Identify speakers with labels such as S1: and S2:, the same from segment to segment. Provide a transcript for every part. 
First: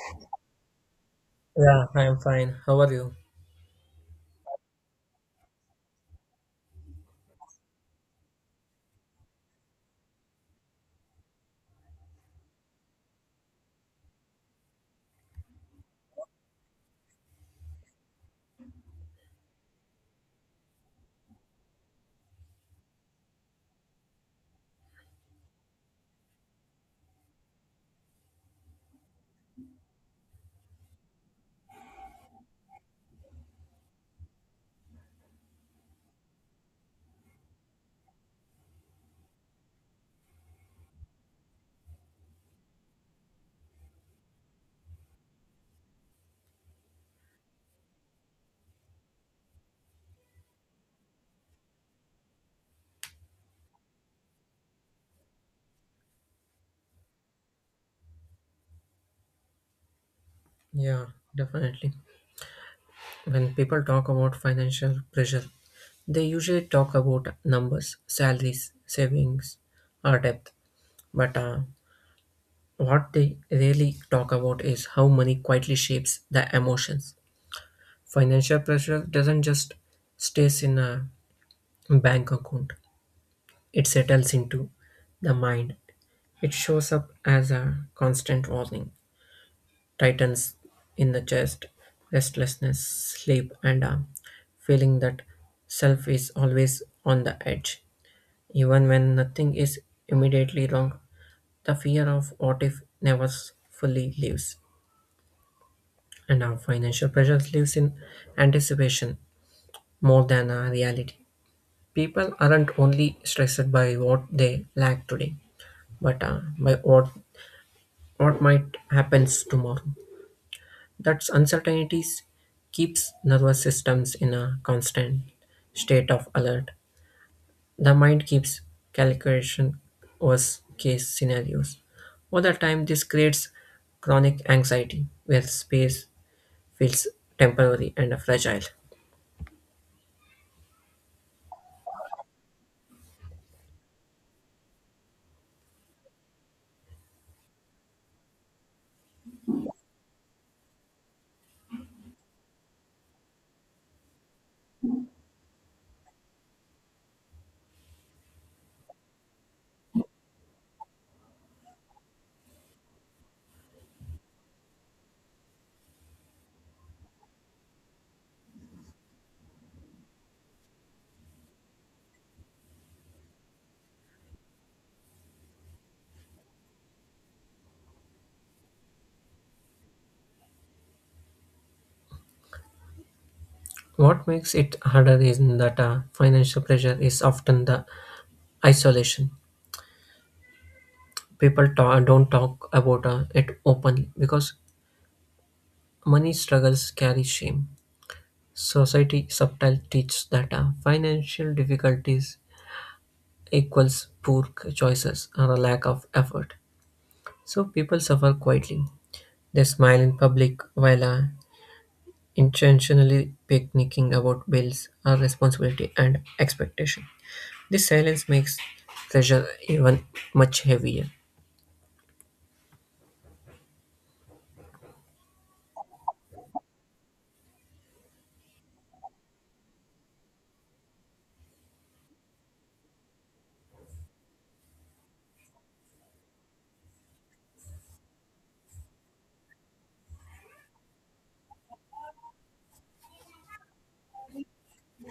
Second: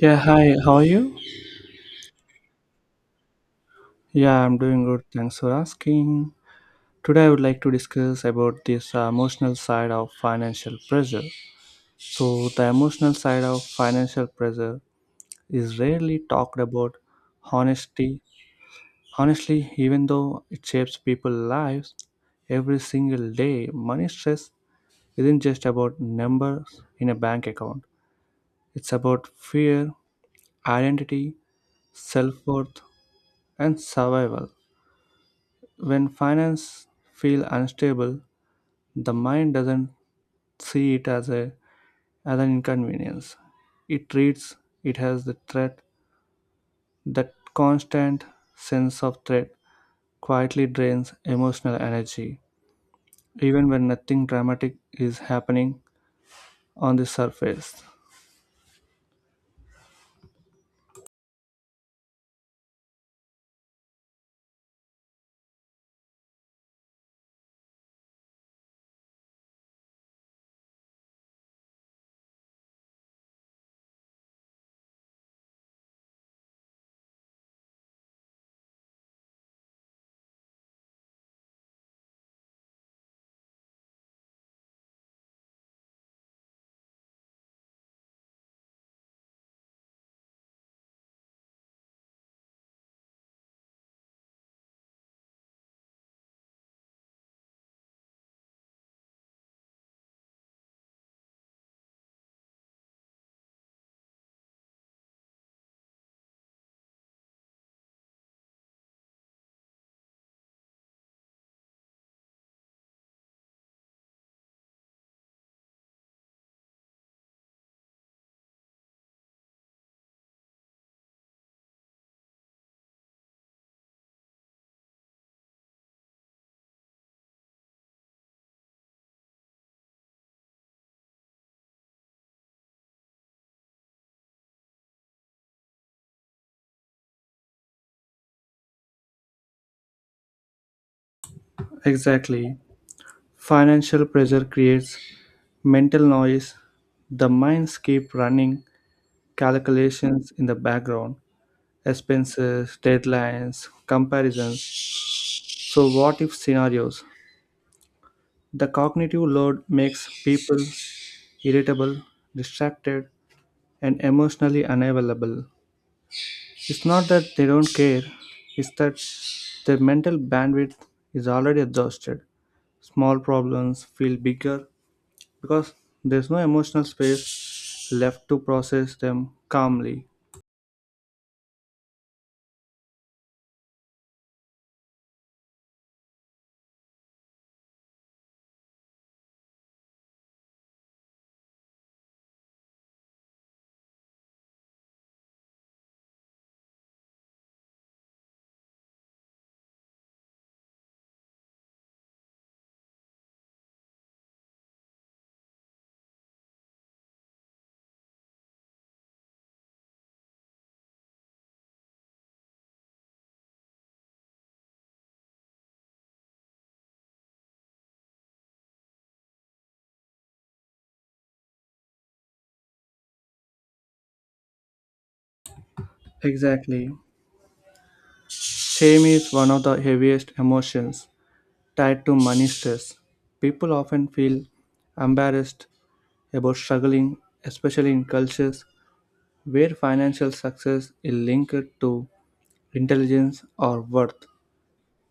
S1: Yeah, hi, how are you?
S2: Yeah, I am fine. How are you?
S1: Yeah, I'm doing good. Thanks for asking. Today, I would like to discuss about this emotional side of financial pressure. So, the emotional side of financial pressure is rarely talked about honestly. Honestly, even though it shapes people's lives every single day, money stress isn't just about numbers in a bank account, it's about fear, identity, self worth, and survival. When finance feel unstable, the mind doesn't see it as, as an inconvenience. It treats it as the threat. That constant sense of threat quietly drains emotional energy, even when nothing dramatic is happening on the surface.
S2: Yeah, definitely. When people talk about financial pressure, they usually talk about numbers, salaries, savings, or debt. But what they really talk about is how money quietly shapes the emotions. Financial pressure doesn't just stays in a bank account; it settles into the mind. It shows up as a constant warning tightens in the chest, restlessness, sleep, and a feeling that self is always on the edge. Even when nothing is immediately wrong, the fear of what if never s- fully leaves, and our financial pressures lives in anticipation more than a reality. People aren't only stressed by what they lack today, but by what might happens tomorrow. That uncertainties keeps nervous systems in a constant state of alert. The mind keeps calculation worst case scenarios. Over time, this creates chronic anxiety where space feels temporary and fragile.
S1: Exactly. Financial pressure creates mental noise. The minds keep running calculations in the background, expenses, deadlines, comparisons, so, what if scenarios? The cognitive load makes people irritable, distracted, and emotionally unavailable. It's not that they don't care, it's that their mental bandwidth is already exhausted. Small problems feel bigger because there's no emotional space left to process them calmly.
S2: What makes it harder is that financial pressure is often the isolation. Don't talk about it openly because money struggles carry shame. Society subtly teaches that financial difficulties equals poor choices or a lack of effort. So people suffer quietly. They smile in public while intentionally picnicking about bills or responsibility and expectation. This silence makes pressure even much heavier.
S1: Exactly. Shame is one of the heaviest emotions tied to money stress. People often feel embarrassed about struggling, especially in cultures where financial success is linked to intelligence or worth.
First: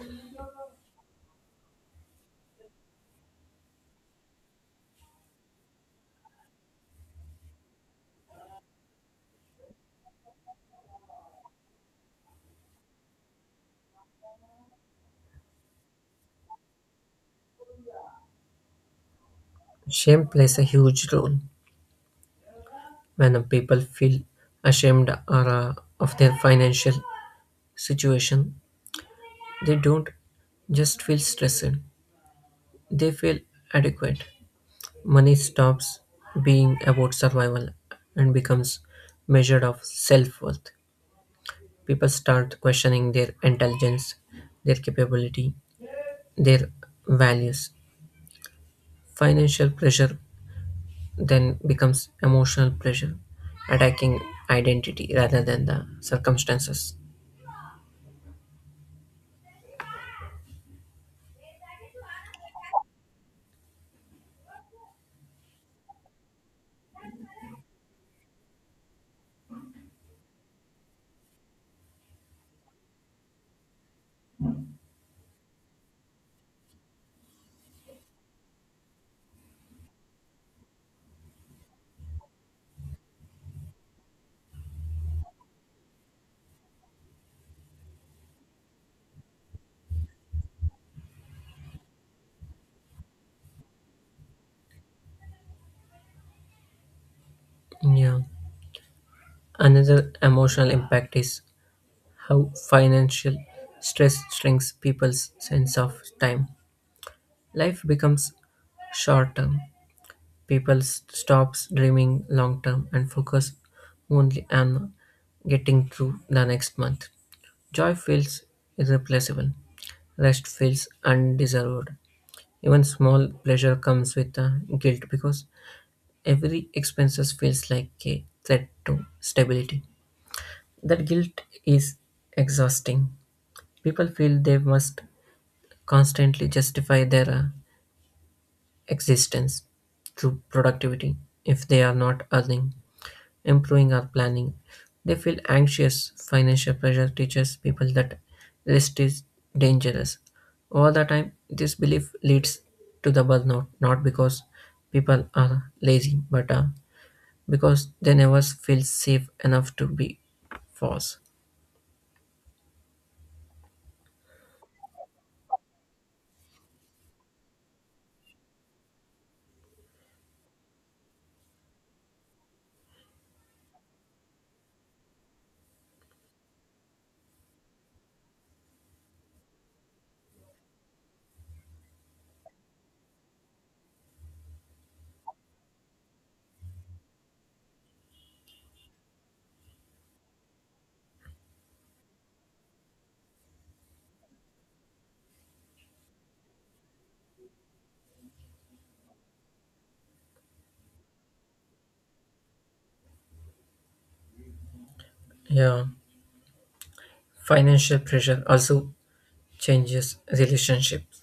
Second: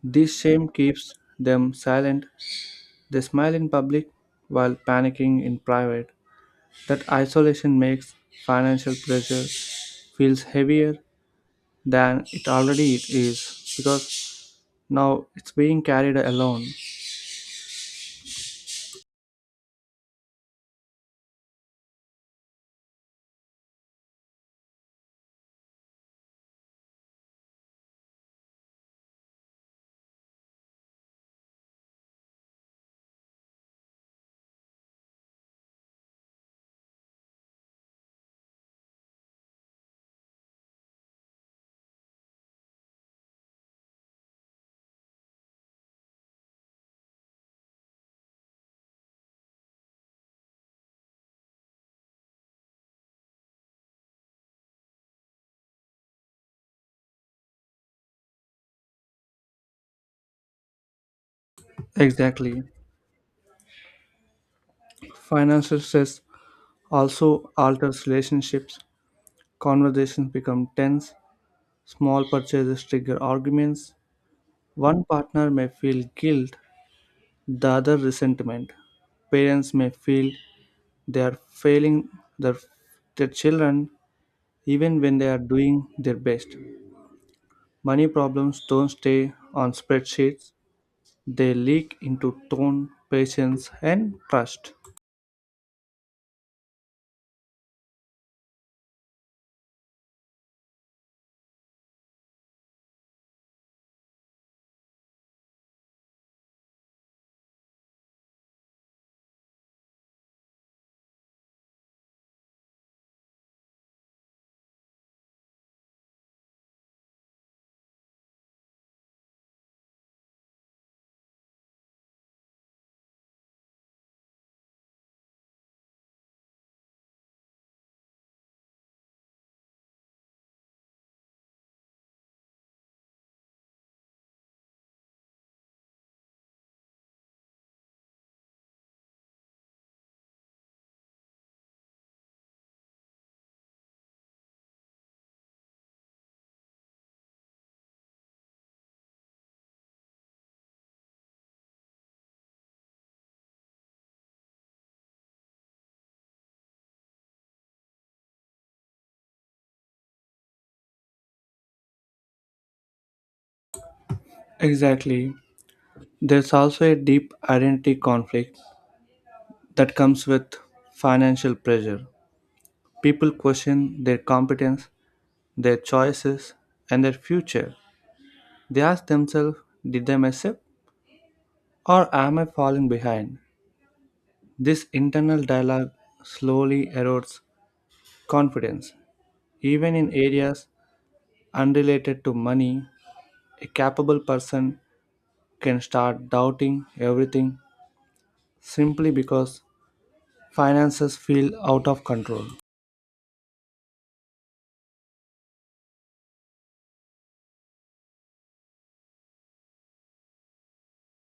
S1: This shame keeps them silent. They smile in public while panicking in private. That isolation makes financial pressure feels heavier than it already is because now it's being carried alone.
S2: Shame plays a huge role when people feel ashamed or of their financial situation. They don't just feel stressed, they feel adequate. Money stops being about survival and becomes measured of self-worth. People start questioning their intelligence, their capability, their values. Financial pressure then becomes emotional pressure, attacking identity rather than the circumstances.
S1: Exactly. Financial stress also alters relationships. Conversations become tense. Small purchases trigger arguments. One partner may feel guilt, the other resentment. Parents may feel they are failing their, their children even when they are doing their best. Money problems don't stay on spreadsheets, they leak into tone, patience, and trust.
S2: Yeah. Another emotional impact is how financial stress shrinks people's sense of time. Life becomes short term, stops dreaming long term and focus only on getting through the next month. Joy feels irreplaceable. Rest feels undeserved. Even small pleasure comes with a guilt because every expenses feels like a threat to stability. That guilt is exhausting. People feel they must constantly justify their existence through productivity if they are not earning improving our planning. They feel anxious. Financial pressure teaches people that rest is dangerous. Over the time, this belief leads to the burnout, not because people are lazy, but because they never feel safe enough to be false.
S1: Exactly. There's also a deep identity conflict that comes with financial pressure. People question their competence, their choices, and their future. They ask themselves, did I mess up? Or am I falling behind? This internal dialogue slowly erodes confidence. Even in areas unrelated to money, a capable person can start doubting everything simply because finances feel out of control.
S2: Yeah, financial pressure also changes relationships.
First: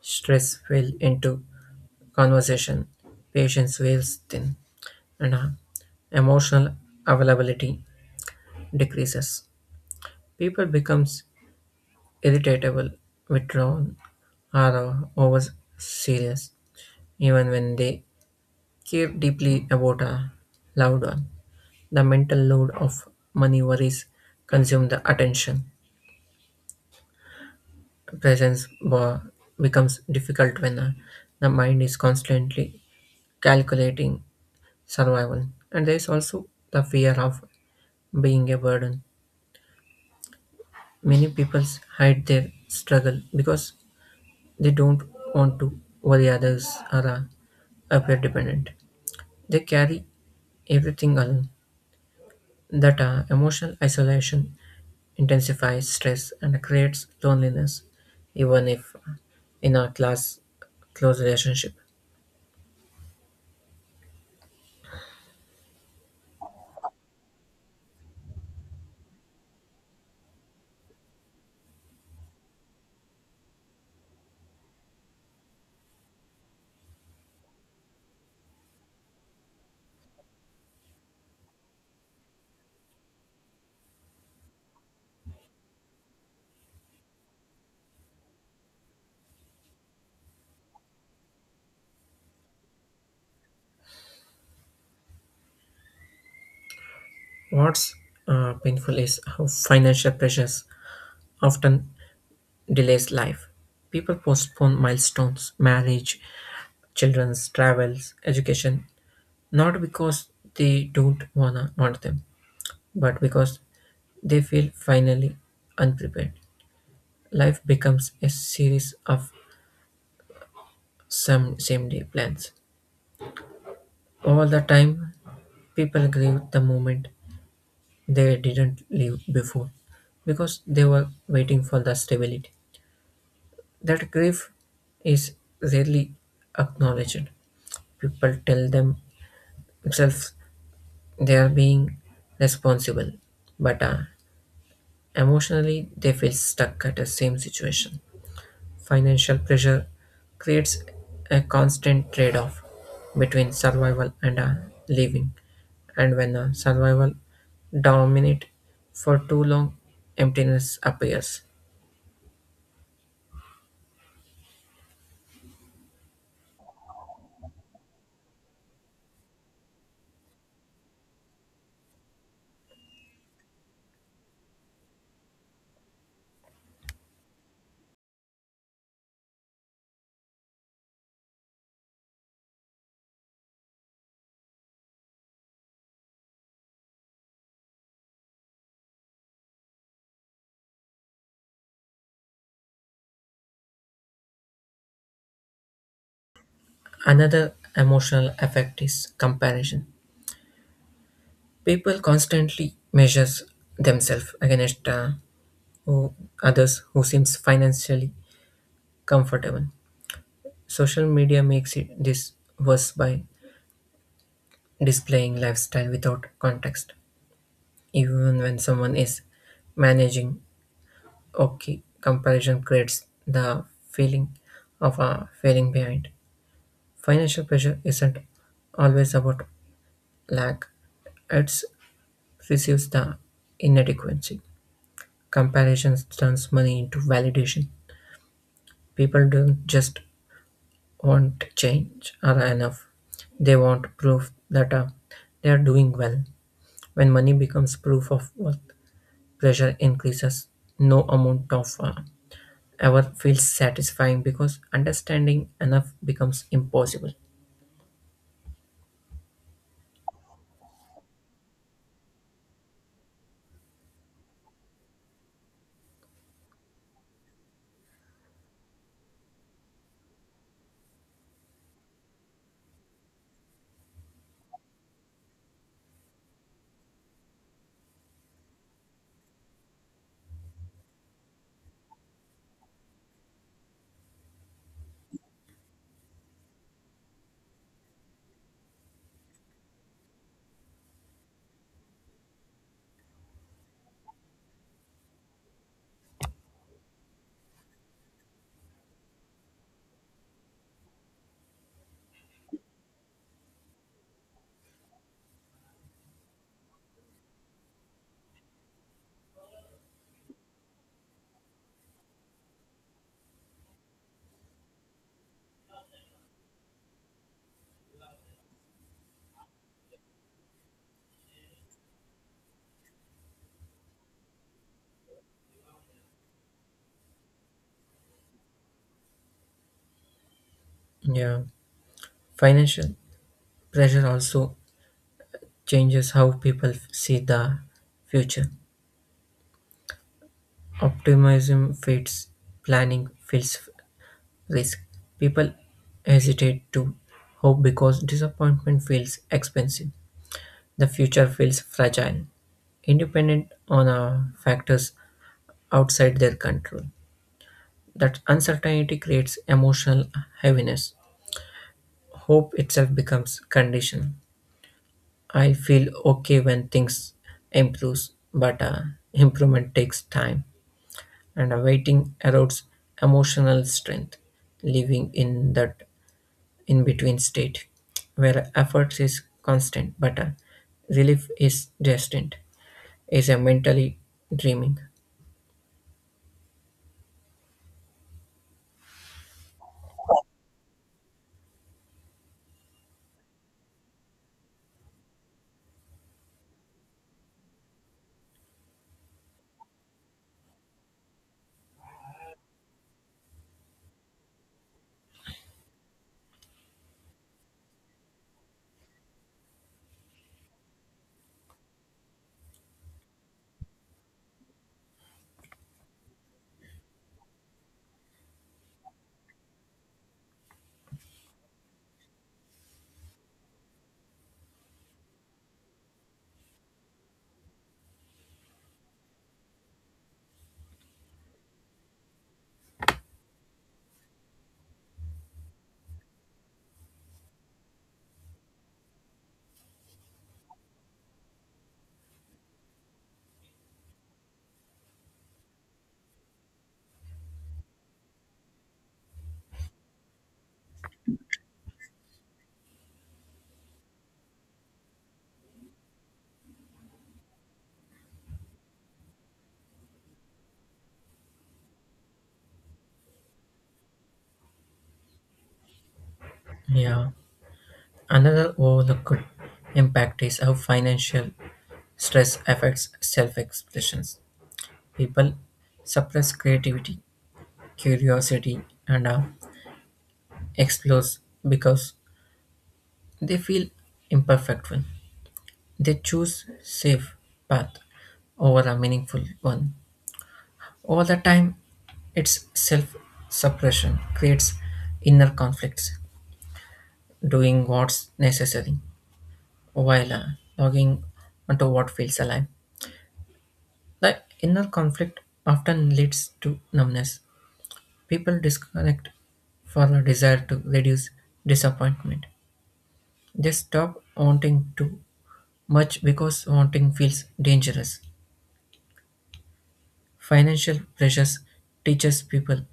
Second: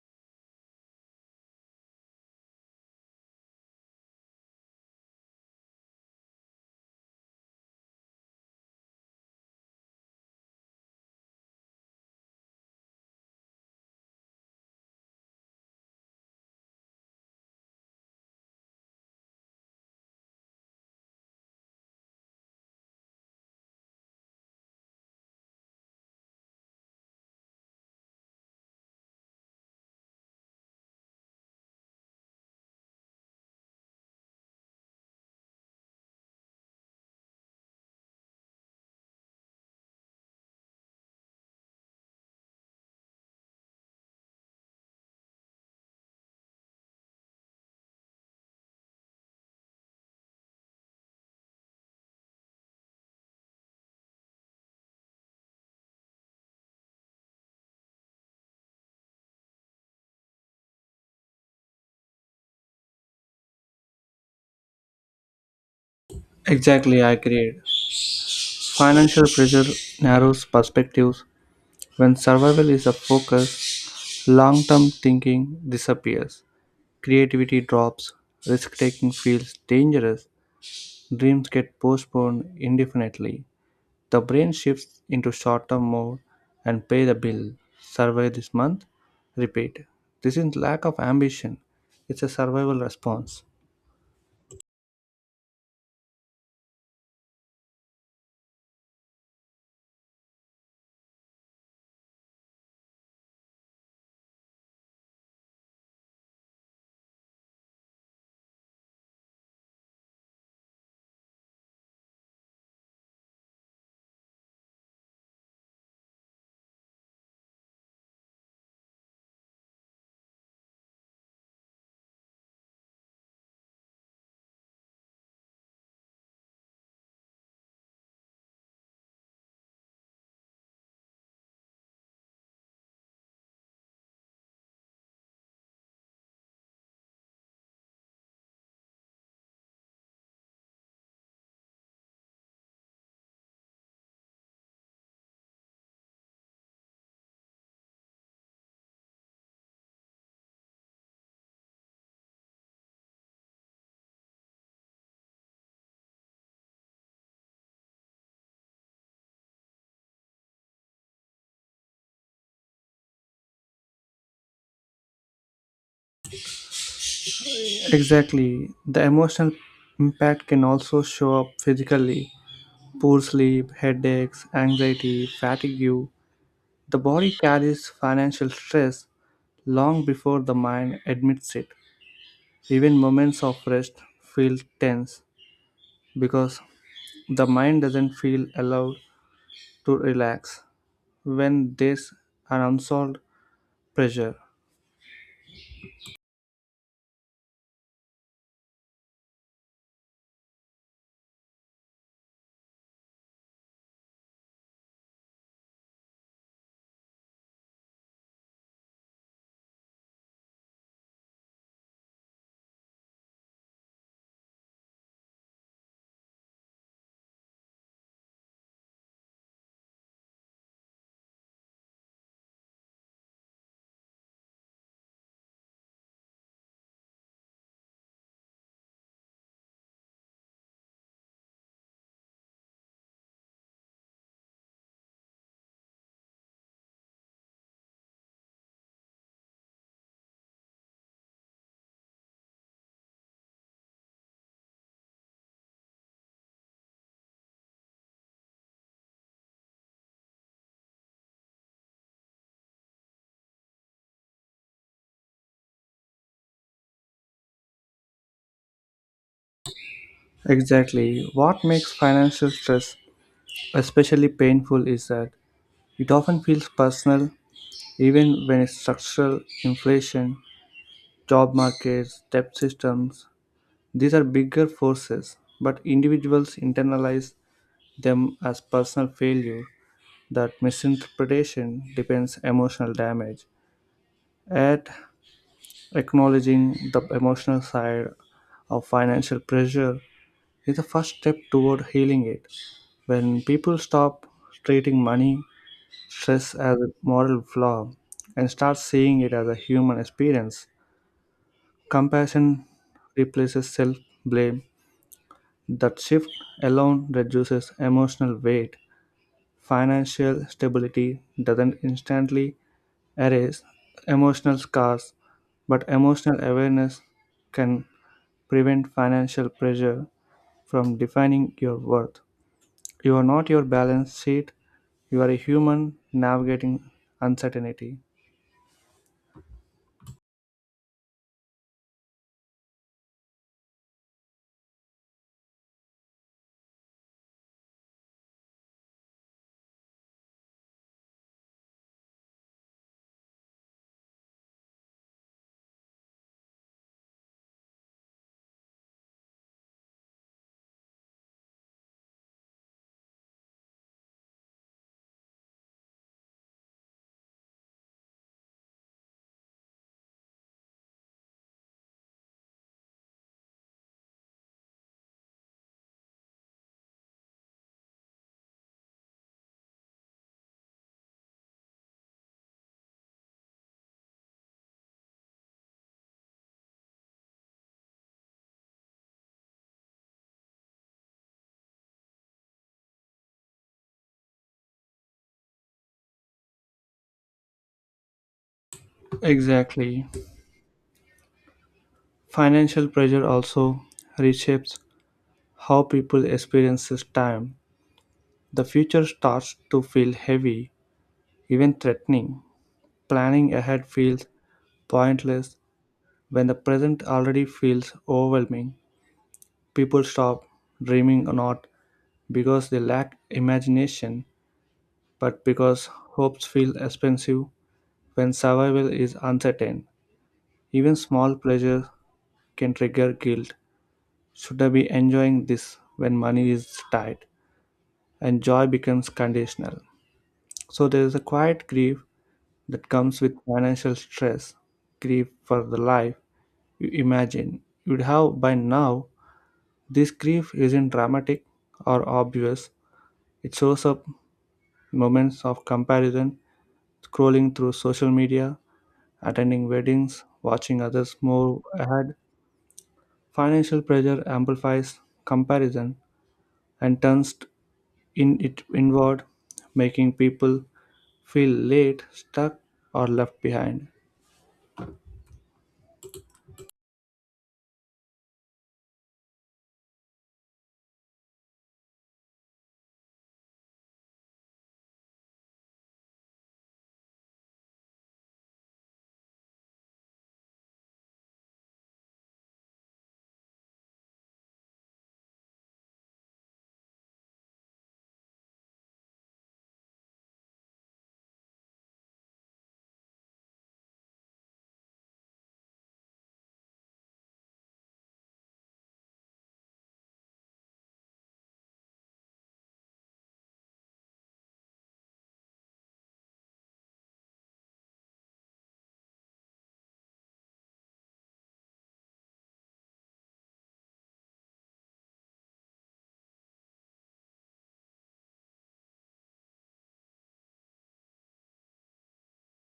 S2: Stress will into conversation, patience wears thin, and emotional availability decreases, people becomes irritable, withdrawn, or over serious, even when they care deeply about a loved one. The mental load of money worries consume the attention. Presence bo- becomes difficult when the mind is constantly calculating survival. And there is also the fear of being a burden. Many people hide their struggle because they don't want to worry others or are appear dependent. They carry everything alone. That emotional isolation intensifies stress and creates loneliness, even if in a class close relationship.
S1: Exactly, I agree. Financial pressure narrows perspectives. When survival is a focus, long term thinking disappears. Creativity drops, risk taking feels dangerous, dreams get postponed indefinitely. The brain shifts into short term mode and pay the bill, survive this month, repeat. This is lack of ambition, it's a survival response.
S2: What's painful is how financial pressures often delays life. People postpone milestones, marriage, children's travels, education, not because they don't wanna want them, but because they feel finally unprepared. Life becomes a series of some same day plans. All the time, people grieve the moment they didn't live before because they were waiting for the stability. That grief is rarely acknowledged. People tell themselves they are being responsible, but emotionally they feel stuck at the same situation. Financial pressure creates a constant trade-off between survival and a living, and when a survival dominates for too long, emptiness appears.
S1: Exactly, the emotional impact can also show up physically. Poor sleep, headaches, anxiety, fatigue. The body carries financial stress long before the mind admits it. Even moments of rest feel tense because the mind doesn't feel allowed to relax when there's an unsolved pressure.
S2: Another emotional effect is comparison. People constantly measures themselves against who, others who seems financially comfortable. Social media makes it this worse by displaying lifestyle without context. Even when someone is managing okay, comparison creates the feeling of a failing behind. Financial pressure isn't always about lack, it receives the inadequacy. Comparison turns money into validation. People don't just want change or enough, they want proof that they are doing well. When money becomes proof of worth, pressure increases. No amount of ever feels satisfying because understanding enough becomes impossible.
S1: Exactly. What makes financial stress especially painful is that it often feels personal, even when it's structural, inflation, job markets, debt systems. These are bigger forces, but individuals internalize them as personal failure. That misinterpretation depends emotional damage at acknowledging the emotional side of financial pressure is the first step toward healing it. When people stop treating money stress as a moral flaw and start seeing it as a human experience, compassion replaces self-blame. That shift alone reduces emotional weight. Financial stability doesn't instantly arrays, emotional scars, but emotional awareness can prevent financial pressure from defining your worth. You are not your balance sheet, you are a human navigating uncertainty.
S2: Yeah, financial pressure also changes how see the future. Optimism fades, planning feels risk. People hesitate to hope because disappointment feels expensive. The future feels fragile, independent on factors outside their control. That uncertainty creates emotional heaviness. Hope itself becomes condition. I feel okay when things improves, but improvement takes time, and waiting erodes emotional strength. Living in that in between state where effort is constant but relief is distant is a mentally dreaming.
S1: Exactly. Financial pressure also reshapes how people experiences time. The future starts to feel heavy, even threatening. Planning ahead feels pointless when the present already feels overwhelming. People stop dreaming not because they lack imagination, but because hopes feel expensive when survival is uncertain. Even small pleasures can trigger guilt. Should I be enjoying this when money is tight? And joy becomes conditional. So there is a quiet grief that comes with financial stress, grief for the life you imagine you'd have by now. This grief isn't dramatic or obvious, it shows up moments of comparison, scrolling through social media, attending weddings, watching others move ahead. Financial pressure amplifies comparison and turns in it inward, making people feel late, stuck, or left behind.
S2: Yeah. Another overlooked impact is how financial stress affects self expressions. People suppress creativity, curiosity and explores because they feel imperfect when they choose safe path over a meaningful one. Over the time, its self suppression creates inner conflicts, doing what's necessary while logging onto what feels alive. The inner conflict often leads to numbness. People disconnect for a desire to reduce disappointment. They stop wanting to much because wanting feels dangerous. Financial pressures teaches people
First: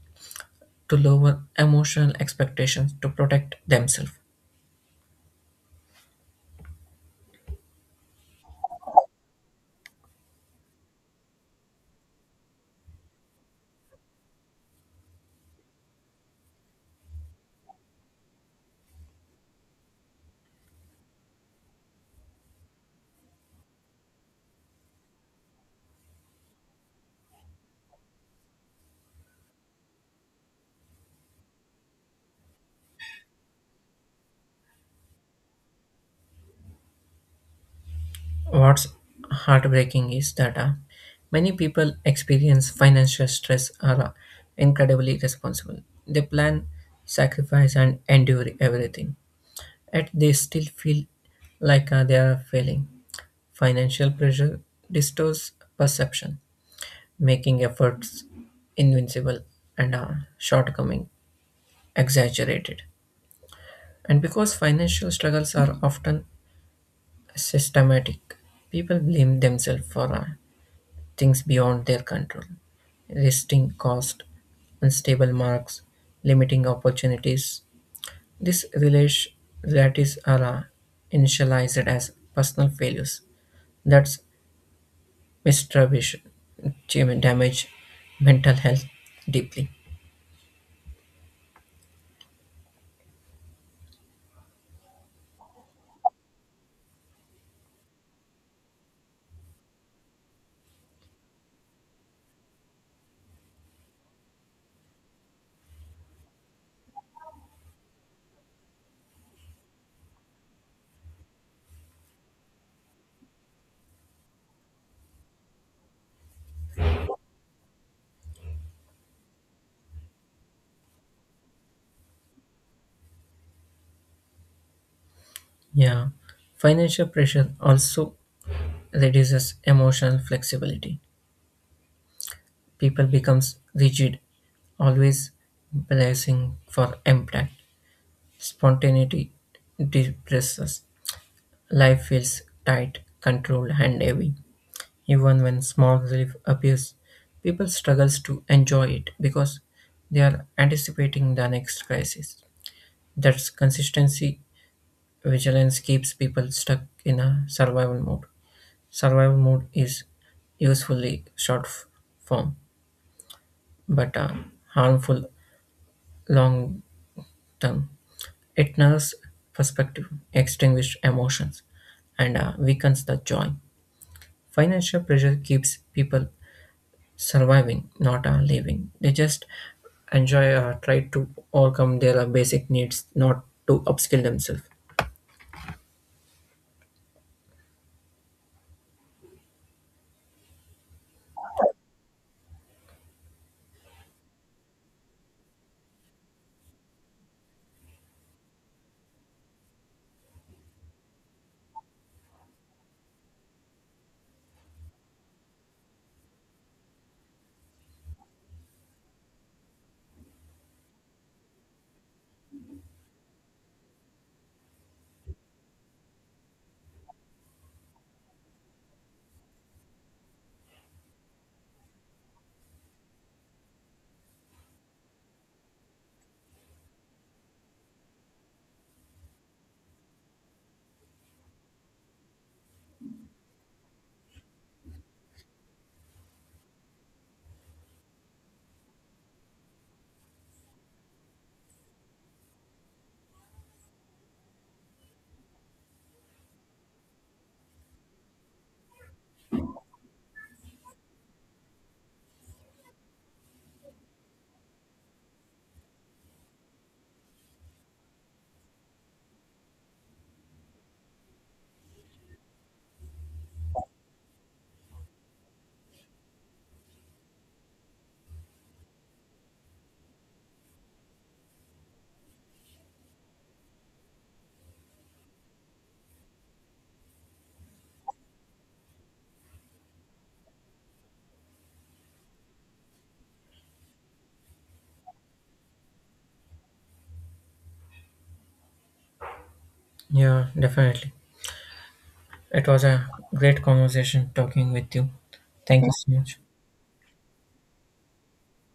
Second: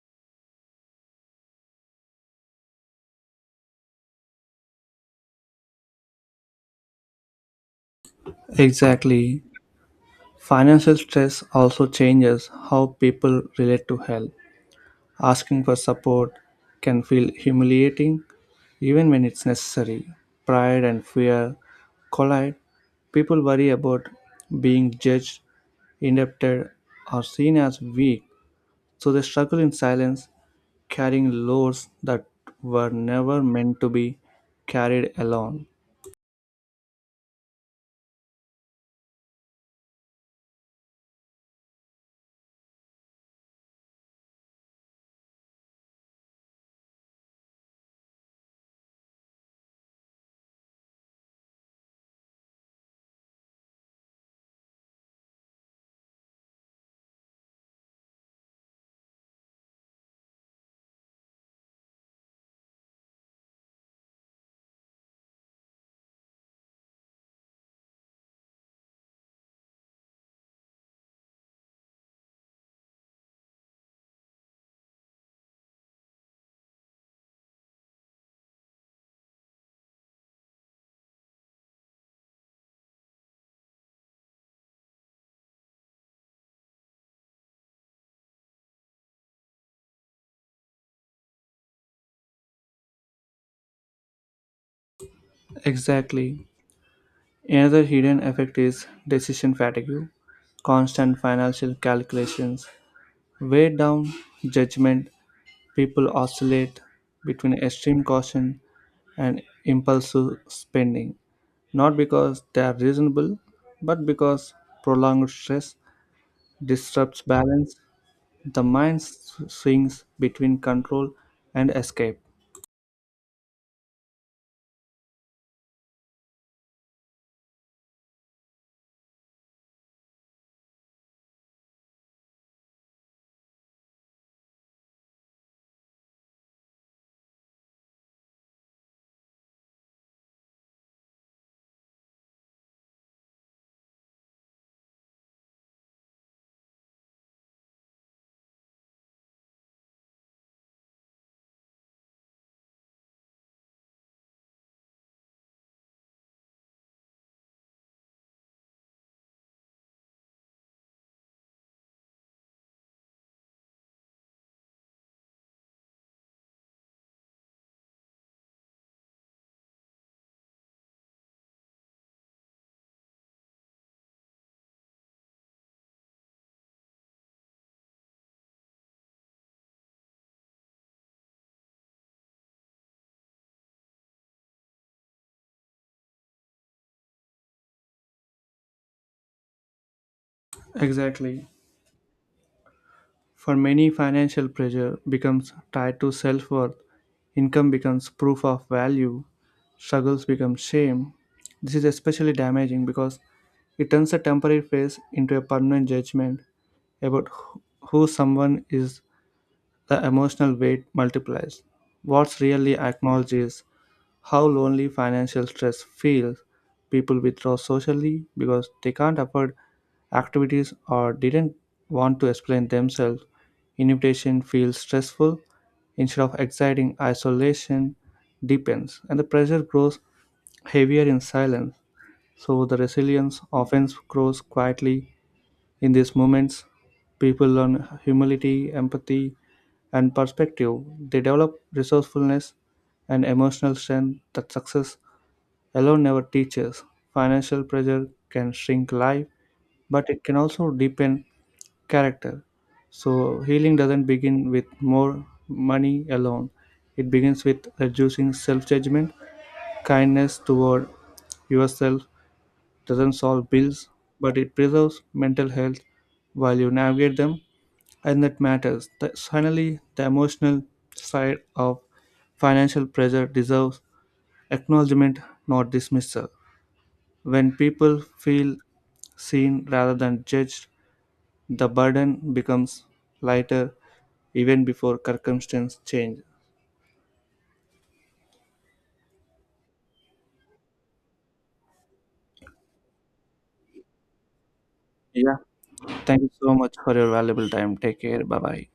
S2: to lower emotional expectations to protect themselves.
S1: Exactly. Financial stress also changes how people relate to help. Asking for support can feel humiliating. Even when it's necessary, pride and fear collide. People worry about being judged, indebted, or seen as weak, so they struggle in silence, carrying loads that were never meant to be carried alone.
S2: What's heartbreaking is that many people experience financial stress are incredibly responsible. They plan, sacrifice, and endure everything. Yet they still feel like they are failing. Financial pressure distorts perception, making efforts invincible and shortcoming exaggerated. And because financial struggles are often systematic, people blame themselves for things beyond their control, resisting cost, unstable marks, limiting opportunities. These relati- realities are initialized as personal failures. That's mistrust, damage mental health deeply.
S1: Exactly. Another hidden effect is decision fatigue, constant financial calculations, weigh down judgment. People oscillate between extreme caution and impulsive spending, not because they are reasonable, but because prolonged stress disrupts balance. The mind swings between control and escape.
S2: Yeah, financial pressure also reduces emotional flexibility. People becomes rigid, always blessing for impact. Spontaneity depresses. Life feels tight, controlled, and heavy. Even when small relief appears, people struggles to enjoy it because they are anticipating the next crisis. That's consistency vigilance keeps people stuck in a survival mode. Survival mode is usefully form, but harmful long term. It narrows perspective, extinguishes emotions, and weakens the joy. Financial pressure keeps people surviving, not living. They just enjoy or try to overcome their basic needs, not to upskill themselves.
S1: Exactly. For many, financial pressure becomes tied to self worth, income becomes proof of value, struggles become shame. This is especially damaging because it turns a temporary phase into a permanent judgment about who someone is. The emotional weight multiplies. What's really acknowledged is how lonely financial stress feels. People withdraw socially because they can't afford activities or didn't want to explain themselves. Invitation feels stressful instead of exciting. Isolation deepens, and the pressure grows heavier in silence. So the resilience often grows quietly in these moments. People learn humility, empathy, and perspective, they develop resourcefulness and emotional strength that success alone never teaches. Financial pressure can shrink life, but it can also deepen character. So, healing doesn't begin with more money alone, it begins with reducing self judgment. Kindness toward yourself doesn't solve bills, but it preserves mental health while you navigate them and that matters. Finally, the emotional side of financial pressure deserves acknowledgement, not dismissal. When people feel seen rather than judged, the burden becomes lighter even before circumstances change.
S2: Yeah, definitely. It was a great conversation talking with you.
S1: Yeah.
S2: Thank you so
S1: Thank you
S2: much.
S1: so much for your valuable time. Take care. Bye bye.